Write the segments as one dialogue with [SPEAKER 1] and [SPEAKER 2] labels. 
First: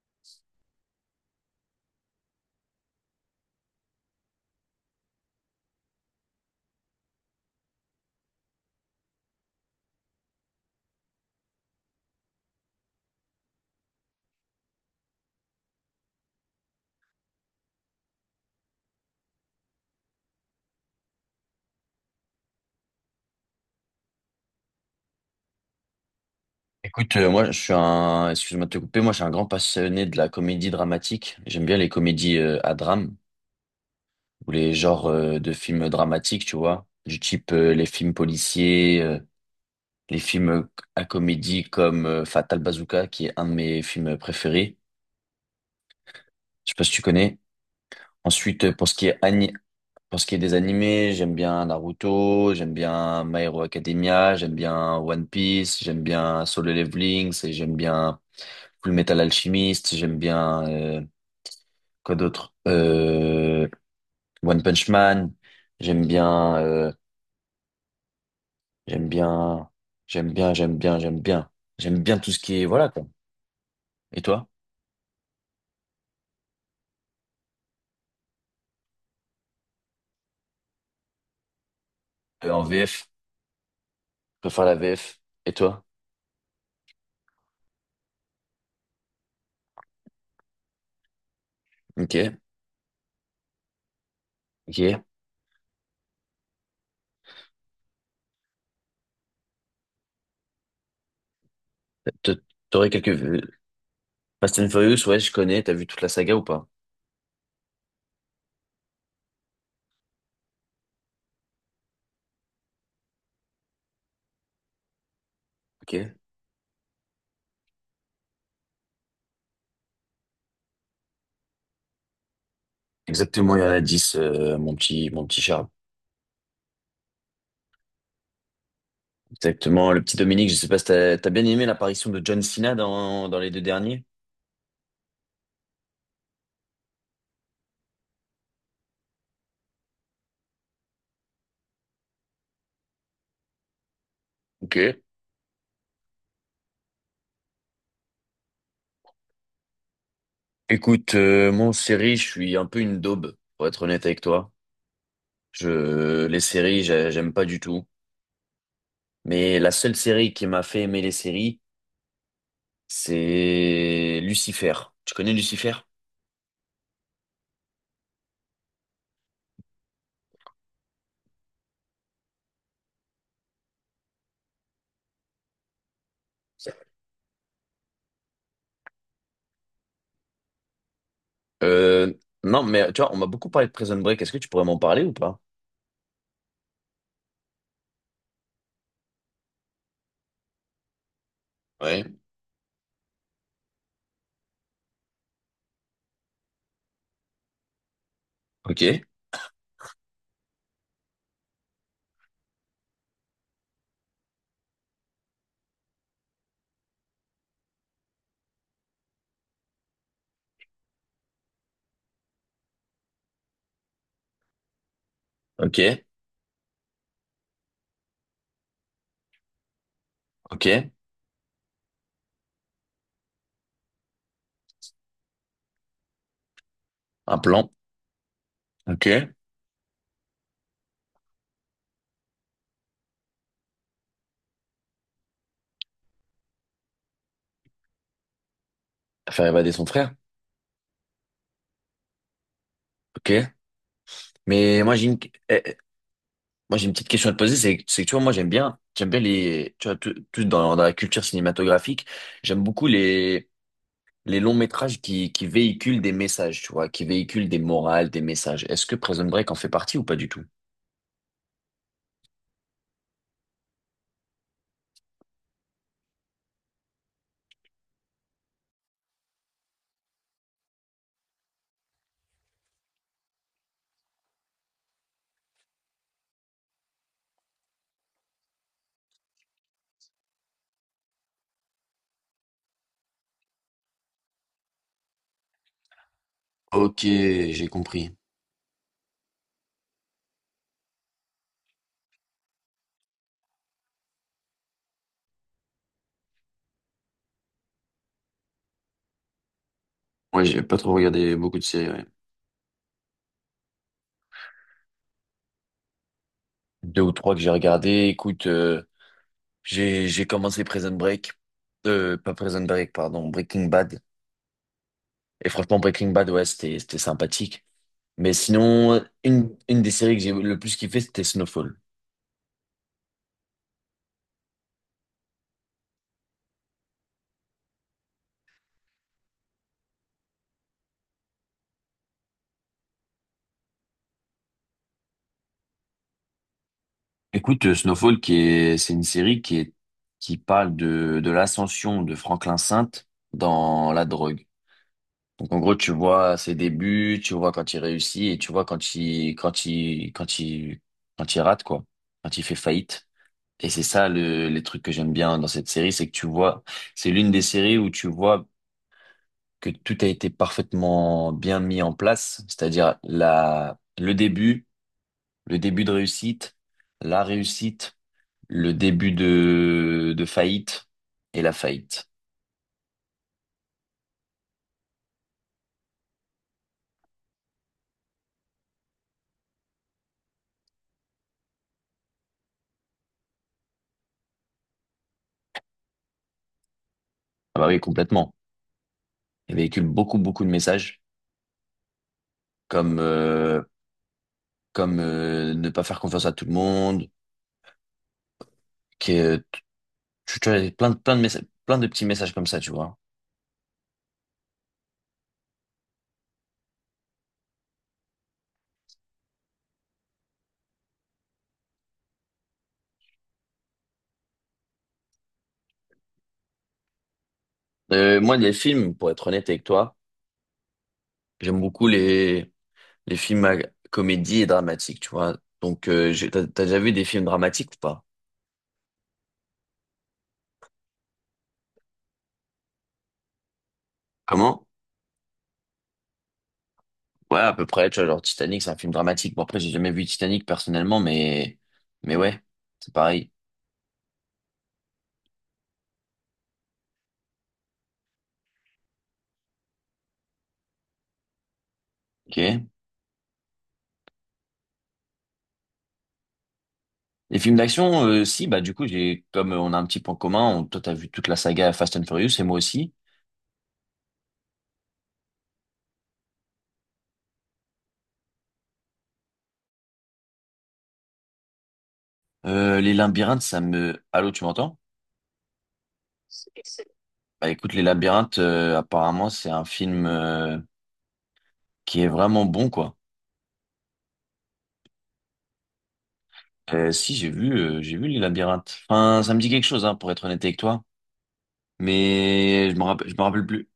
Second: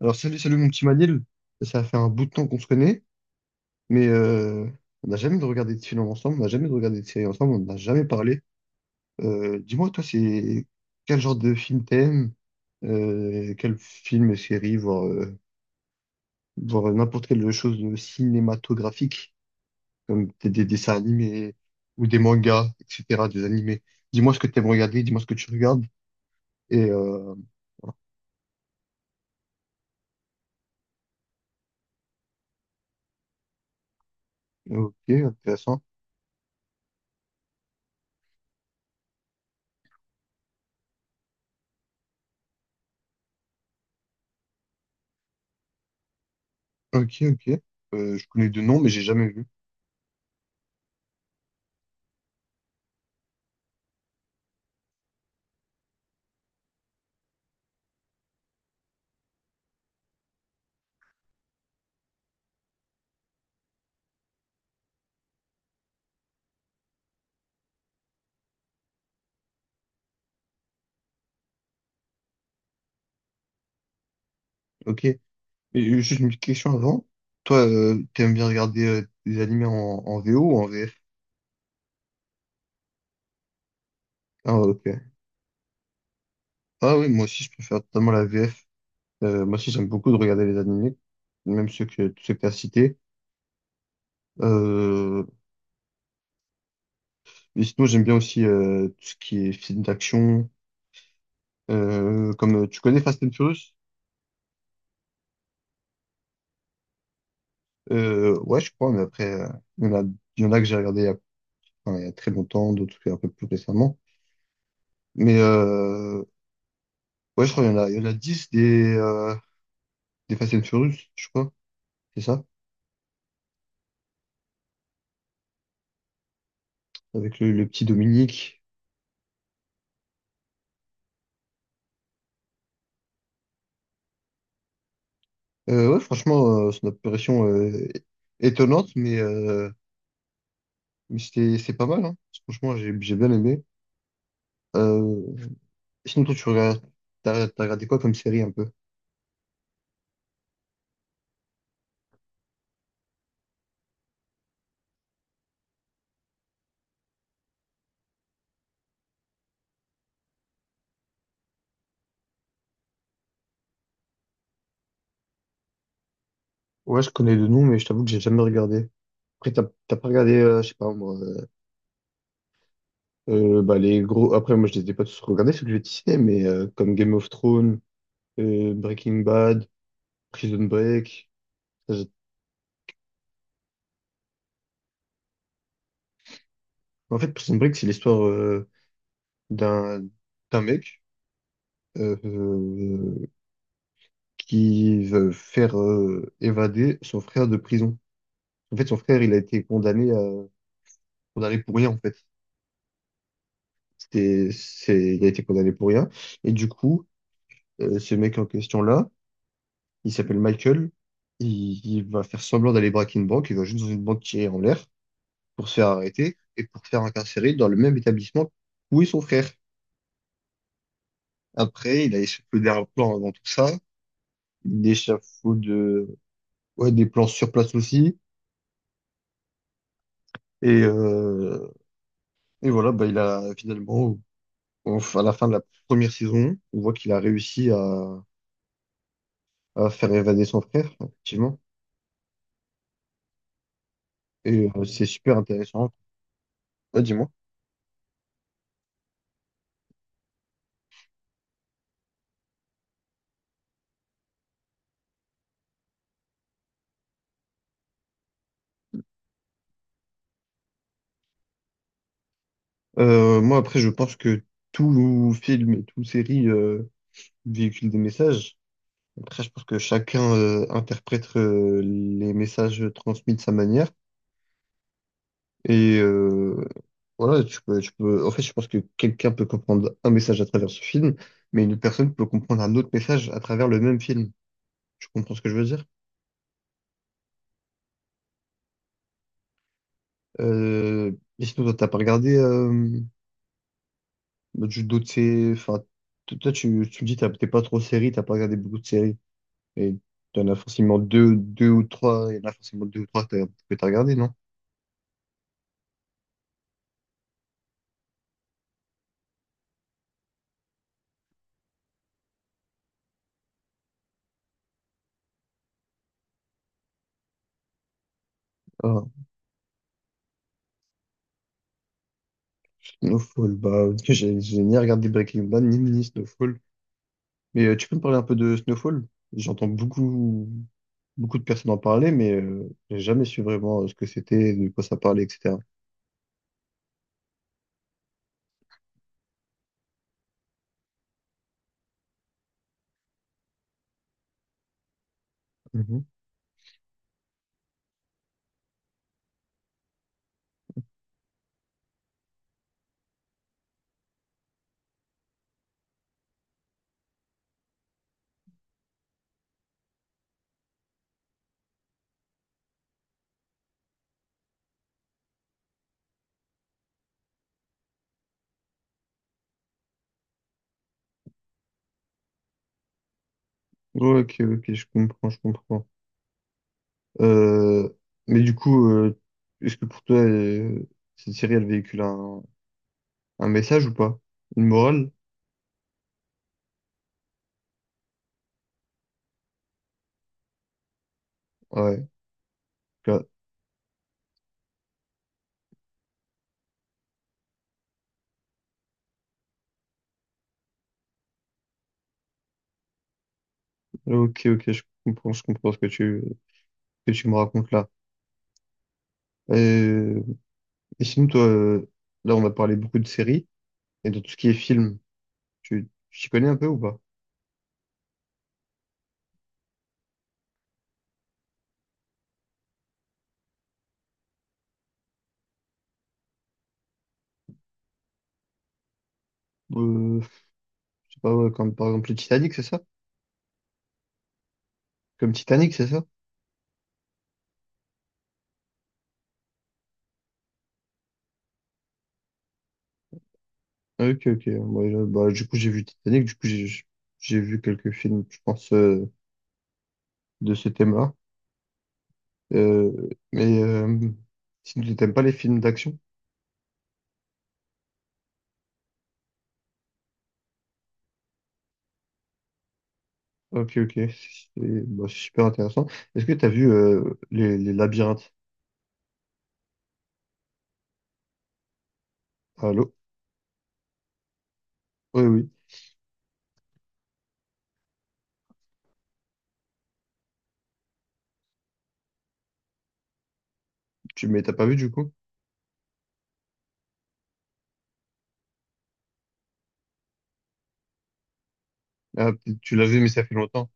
[SPEAKER 1] Alors, salut, salut mon petit Manil. Ça fait un bout de temps qu'on se connaît, mais on n'a jamais de regardé de film ensemble, on n'a jamais de regardé de série ensemble, on n'a jamais parlé. Dis-moi, toi, c'est quel genre de film t'aimes? Quel film et série, voire n'importe quelle chose de cinématographique, comme des dessins animés ou des mangas, etc., des animés. Dis-moi ce que t'aimes regarder, dis-moi ce que tu regardes. Et
[SPEAKER 2] Écoute, moi je suis
[SPEAKER 1] voilà.
[SPEAKER 2] un, excuse-moi de te couper, moi je suis un grand passionné de la comédie dramatique. J'aime bien les comédies à drame ou les
[SPEAKER 1] Ok,
[SPEAKER 2] genres de
[SPEAKER 1] intéressant.
[SPEAKER 2] films dramatiques, tu vois, du type les films policiers, les films à comédie comme Fatal Bazooka, qui est un de mes films préférés. Je sais pas si tu
[SPEAKER 1] Ok,
[SPEAKER 2] connais.
[SPEAKER 1] ok. Je connais deux
[SPEAKER 2] Ensuite,
[SPEAKER 1] noms, mais j'ai jamais vu.
[SPEAKER 2] pour ce qui est des animés, j'aime bien Naruto, j'aime bien My Hero Academia, j'aime bien One Piece, j'aime bien Solo Leveling, et j'aime bien Full Metal Alchemist, j'aime bien Quoi d'autre? One Punch Man. J'aime bien, j'aime bien, j'aime bien. J'aime bien tout ce qui est, voilà, quoi. Et toi?
[SPEAKER 1] Ok. Et juste une petite question avant. Toi, t'aimes bien regarder des animés en VO ou en VF?
[SPEAKER 2] En VF. Je
[SPEAKER 1] Ah,
[SPEAKER 2] préfère la
[SPEAKER 1] ok.
[SPEAKER 2] VF. Et toi?
[SPEAKER 1] Ah oui, moi aussi, je préfère totalement la VF. Moi aussi, j'aime beaucoup de regarder les animés, même tous ceux
[SPEAKER 2] Ok.
[SPEAKER 1] que t'as cités.
[SPEAKER 2] Ok.
[SPEAKER 1] Euh, et sinon, j'aime bien aussi tout ce qui est film d'action.
[SPEAKER 2] T-
[SPEAKER 1] Comme tu
[SPEAKER 2] T'aurais
[SPEAKER 1] connais Fast and
[SPEAKER 2] quelques...
[SPEAKER 1] Furious?
[SPEAKER 2] Fast and Furious, ouais, je connais. T'as vu toute la saga ou pas?
[SPEAKER 1] Ouais, je crois, mais après, il y en a, il y en a que j'ai regardé enfin, il y a très longtemps, d'autres un peu plus récemment. Mais
[SPEAKER 2] Ok.
[SPEAKER 1] ouais, je crois qu'il y en a 10 des Fast and Furious, je crois. C'est ça,
[SPEAKER 2] Exactement, il y en a 10 mon petit Charles.
[SPEAKER 1] avec le petit Dominique.
[SPEAKER 2] Exactement. Le petit Dominique, je sais pas si t'as bien aimé l'apparition de John Cena dans les deux derniers?
[SPEAKER 1] Ouais, franchement, son apparition étonnante, mais, mais c'est pas mal, hein. Franchement, j'ai bien aimé.
[SPEAKER 2] Ok.
[SPEAKER 1] Euh, Sinon, toi, t'as regardé quoi comme série un peu?
[SPEAKER 2] Écoute, moi, en série, je suis un peu une daube, pour être honnête avec toi. Les séries, j'aime pas du tout. Mais la seule série qui m'a fait aimer les séries, c'est Lucifer. Tu connais Lucifer?
[SPEAKER 1] Ouais, je connais le nom, mais je t'avoue que j'ai jamais regardé. Après, t'as pas regardé, je sais pas, moi. Bah, les gros. Après, moi, je les ai pas tous regardés, ceux que j'ai cités, mais comme Game of Thrones, Breaking Bad, Prison Break. Ça, j'ai-
[SPEAKER 2] Euh, non, mais tu vois, on m'a beaucoup parlé de Prison Break. Est-ce que tu pourrais m'en parler ou pas?
[SPEAKER 1] En fait, Prison Break, c'est l'histoire d'un d'un mec
[SPEAKER 2] Ouais.
[SPEAKER 1] euh, euh, qui veut faire évader son frère de prison. En fait, son
[SPEAKER 2] Ok,
[SPEAKER 1] frère, il a été condamné pour rien, en fait. Il a été condamné pour rien. Et du coup, ce mec en question-là, il s'appelle Michael. Il va faire semblant d'aller braquer une banque, il va juste dans une banque tirer en l'air, pour se
[SPEAKER 2] ok,
[SPEAKER 1] faire arrêter et pour se faire incarcérer dans le même établissement où est son frère.
[SPEAKER 2] ok.
[SPEAKER 1] Après, il a échafaudé un plan avant tout ça. Il échafaude ouais, des plans
[SPEAKER 2] Un
[SPEAKER 1] sur
[SPEAKER 2] plan.
[SPEAKER 1] place aussi.
[SPEAKER 2] Ok.
[SPEAKER 1] Et, euh, et voilà, bah, il a finalement, à la fin de la première saison, on voit qu'il a réussi à,
[SPEAKER 2] Faire évader son
[SPEAKER 1] à faire
[SPEAKER 2] frère.
[SPEAKER 1] évader son frère, effectivement.
[SPEAKER 2] Ok.
[SPEAKER 1] Et
[SPEAKER 2] Mais moi,
[SPEAKER 1] c'est
[SPEAKER 2] j'ai une...
[SPEAKER 1] super
[SPEAKER 2] eh,
[SPEAKER 1] intéressant.
[SPEAKER 2] Moi, j'ai une
[SPEAKER 1] Ouais,
[SPEAKER 2] petite
[SPEAKER 1] dis-moi.
[SPEAKER 2] question à te poser, c'est que tu vois, moi j'aime bien les, tu vois, tout dans la culture cinématographique, j'aime beaucoup les longs métrages qui véhiculent des messages, tu vois, qui véhiculent des morales, des messages. Est-ce que Prison Break en fait partie ou pas du tout?
[SPEAKER 1] Moi, après, je pense que tout film et toute série véhicule des messages. Après, je pense que chacun interprète les messages transmis de sa manière. Et voilà, En fait, je pense que quelqu'un peut comprendre un message à travers ce film, mais une personne peut comprendre un autre message à travers le même film. Tu comprends ce que je veux dire?
[SPEAKER 2] Ok, j'ai compris.
[SPEAKER 1] Euh... Et sinon, toi, t'as pas regardé enfin, toi, tu me dis, t'es pas trop série, t'as pas regardé beaucoup de séries. Et
[SPEAKER 2] Ouais,
[SPEAKER 1] t'en as
[SPEAKER 2] j'ai pas trop
[SPEAKER 1] forcément
[SPEAKER 2] regardé
[SPEAKER 1] deux,
[SPEAKER 2] beaucoup de
[SPEAKER 1] deux ou
[SPEAKER 2] séries. Ouais.
[SPEAKER 1] trois, il y en a forcément deux ou trois que t'as regardé, non?
[SPEAKER 2] Deux ou trois que j'ai regardé. Écoute, j'ai commencé Prison Break, pas Prison Break, pardon, Breaking Bad. Et franchement, Breaking Bad, ouais, c'était sympathique. Mais sinon,
[SPEAKER 1] Ah.
[SPEAKER 2] une des séries que j'ai le plus kiffé, c'était Snowfall.
[SPEAKER 1] Snowfall, bah, j'ai ni regardé Breaking Bad, ni Snowfall. Mais tu peux me parler un peu de Snowfall? J'entends beaucoup, beaucoup de personnes en parler, mais j'ai jamais su vraiment ce que c'était, de quoi ça parlait, etc.
[SPEAKER 2] Écoute, c'est une série qui parle de l'ascension de Franklin Saint dans la drogue. Donc, en gros, tu
[SPEAKER 1] Mhm.
[SPEAKER 2] vois ses débuts, tu vois quand il réussit et tu vois quand quand il rate, quoi. Quand il fait faillite. Et c'est ça le, les trucs que j'aime bien dans cette série, c'est que tu vois, c'est l'une des séries où tu vois que tout a été parfaitement bien mis en place. C'est-à-dire le début de réussite, la réussite, le début de faillite et la faillite.
[SPEAKER 1] Ouais, ok, ok, je comprends, je comprends. Euh, mais du coup, est-ce que pour toi, cette série, elle véhicule un message ou pas? Une morale?
[SPEAKER 2] Ah bah oui, complètement. Il véhicule beaucoup, beaucoup de messages
[SPEAKER 1] Ouais.
[SPEAKER 2] comme, comme ne pas faire confiance à tout le monde, que tu as plein de messages, plein de petits messages comme ça, tu vois.
[SPEAKER 1] Ok, ok, je comprends ce que que tu me racontes là. Euh, et sinon, toi, là, on a parlé beaucoup de séries, et dans tout ce qui est film, tu t'y connais un peu ou pas?
[SPEAKER 2] Moi, les films, pour être honnête avec toi, j'aime beaucoup les films à comédie et dramatiques, tu vois. Donc, t'as, t'as déjà vu des films dramatiques ou pas?
[SPEAKER 1] Euh, je sais pas, ouais, comme par exemple le Titanic, c'est ça?
[SPEAKER 2] Comment?
[SPEAKER 1] Comme Titanic, c'est ça?
[SPEAKER 2] Ouais, à peu près, tu vois, genre Titanic, c'est un film dramatique. Bon, après, j'ai jamais vu Titanic personnellement, mais ouais, c'est pareil.
[SPEAKER 1] Ah, ok, ok. Moi, bah, du coup, j'ai vu Titanic, du coup, j'ai vu quelques films, je pense, de ce thème-là.
[SPEAKER 2] Ok.
[SPEAKER 1] Euh, mais si tu n'aimes pas les films d'action,
[SPEAKER 2] Les films d'action, si, bah, du coup, comme on a un petit point commun, toi, t'as vu toute la saga Fast and Furious et moi aussi.
[SPEAKER 1] ok, ok, c'est bah, c'est super intéressant. Est-ce que tu as vu les labyrinthes? Allô.
[SPEAKER 2] Les labyrinthes, ça me, allô, tu m'entends?
[SPEAKER 1] Oui, oui.
[SPEAKER 2] Bah, écoute, les labyrinthes, apparemment, c'est un film, qui est vraiment bon, quoi.
[SPEAKER 1] Mais t'as pas vu du coup?
[SPEAKER 2] Si, j'ai vu les labyrinthes. Enfin, ça me dit quelque chose, hein, pour être honnête avec toi.
[SPEAKER 1] Ah, peut-être
[SPEAKER 2] Mais
[SPEAKER 1] tu l'as vu, mais
[SPEAKER 2] je me
[SPEAKER 1] ça fait
[SPEAKER 2] rappelle plus.
[SPEAKER 1] longtemps.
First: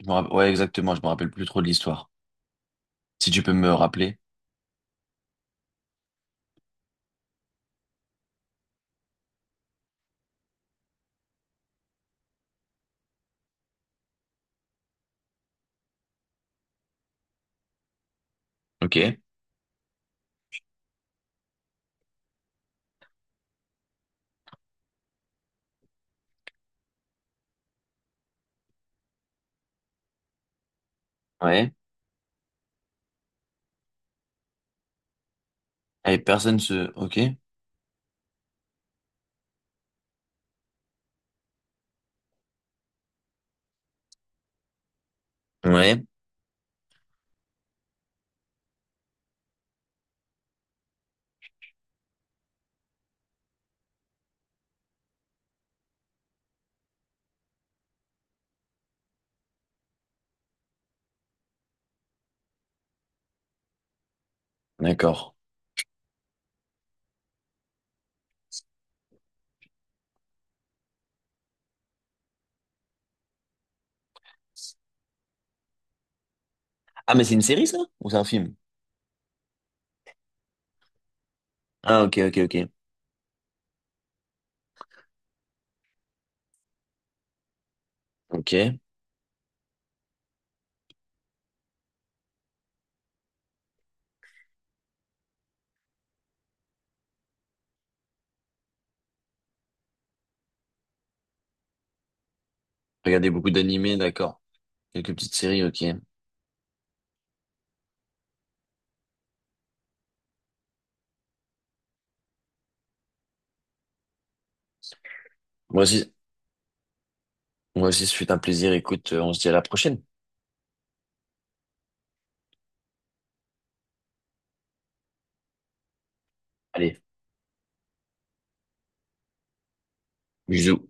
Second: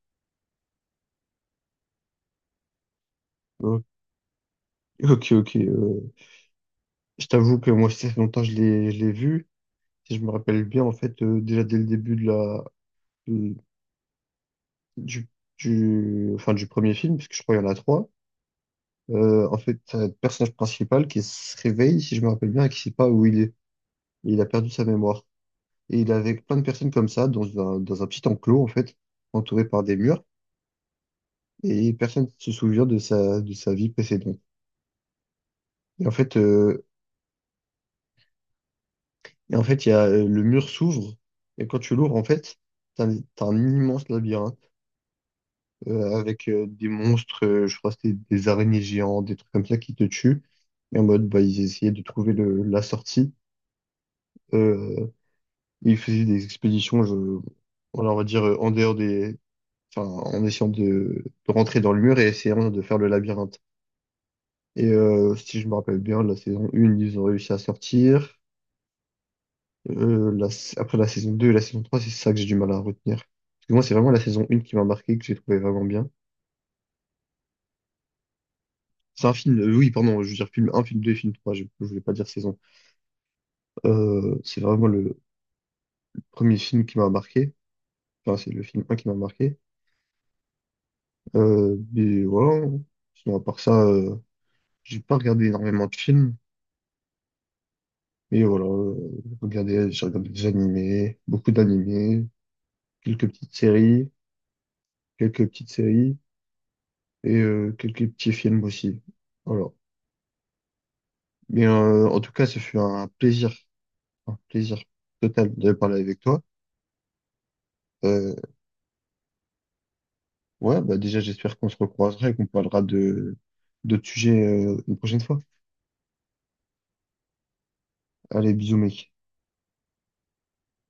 [SPEAKER 2] Ouais, exactement, je me rappelle plus trop de l'histoire. Si tu peux me
[SPEAKER 1] Ok,
[SPEAKER 2] rappeler.
[SPEAKER 1] ok. Ok, je t'avoue que moi, ça fait longtemps que je l'ai vu. Si je me rappelle bien, en fait, déjà dès le début de la, de- du, du, enfin, du premier film, parce que je crois qu'il y en a trois.
[SPEAKER 2] Ok,
[SPEAKER 1] En fait, t'as le personnage principal qui se réveille, si je me rappelle bien, et qui sait pas où il est. Et il a perdu sa mémoire. Et il est avec plein de personnes comme ça, dans un petit enclos, en fait, entouré par des murs,
[SPEAKER 2] ouais.
[SPEAKER 1] et personne ne se souvient de sa vie précédente. Et en
[SPEAKER 2] Et
[SPEAKER 1] fait,
[SPEAKER 2] personne
[SPEAKER 1] euh,
[SPEAKER 2] se... Ok.
[SPEAKER 1] Et en fait, le mur s'ouvre, et quand tu l'ouvres, en fait, t'as un immense labyrinthe
[SPEAKER 2] Ouais,
[SPEAKER 1] avec des monstres, je crois que c'était des araignées géantes, des trucs comme ça qui te tuent. Et en mode, bah, ils essayaient de trouver la sortie. Euh, Ils faisaient des expéditions, voilà, on va dire, en dehors des. Enfin, en essayant de rentrer dans le mur et essayant de faire le labyrinthe. Et
[SPEAKER 2] d'accord.
[SPEAKER 1] si je me rappelle bien, la saison 1, ils ont réussi à sortir. Après la saison 2 et la saison trois, c'est ça que j'ai du mal à retenir. Parce que moi, c'est vraiment la saison 1 qui m'a marqué, que j'ai trouvé vraiment bien.
[SPEAKER 2] Ah, mais c'est une série, ça? Ou c'est un film?
[SPEAKER 1] C'est un film, oui, pardon, je veux dire film un, film deux, film trois, je ne voulais
[SPEAKER 2] Ah,
[SPEAKER 1] pas
[SPEAKER 2] ok,
[SPEAKER 1] dire
[SPEAKER 2] ok,
[SPEAKER 1] saison.
[SPEAKER 2] ok.
[SPEAKER 1] C'est vraiment le premier film qui m'a marqué. Enfin, c'est le
[SPEAKER 2] Ok.
[SPEAKER 1] film un qui m'a marqué. Mais voilà. Sinon, à part ça, j'ai pas regardé énormément de films. Mais voilà, j'ai regardé des animés, beaucoup d'animés, quelques
[SPEAKER 2] Regardez beaucoup
[SPEAKER 1] petites
[SPEAKER 2] d'animés,
[SPEAKER 1] séries,
[SPEAKER 2] d'accord. Quelques petites
[SPEAKER 1] quelques
[SPEAKER 2] séries,
[SPEAKER 1] petites
[SPEAKER 2] ok.
[SPEAKER 1] séries et quelques petits films aussi. Voilà. Mais en tout cas, ce fut un plaisir total de
[SPEAKER 2] Moi
[SPEAKER 1] parler
[SPEAKER 2] aussi,
[SPEAKER 1] avec toi.
[SPEAKER 2] moi aussi, ce fut
[SPEAKER 1] Euh,
[SPEAKER 2] un plaisir. Écoute, on se dit à la prochaine.
[SPEAKER 1] ouais, bah déjà, j'espère qu'on se recroisera et qu'on parlera de d'autres sujets une prochaine fois.
[SPEAKER 2] Allez,
[SPEAKER 1] Allez, bisous, mec.
[SPEAKER 2] bisous.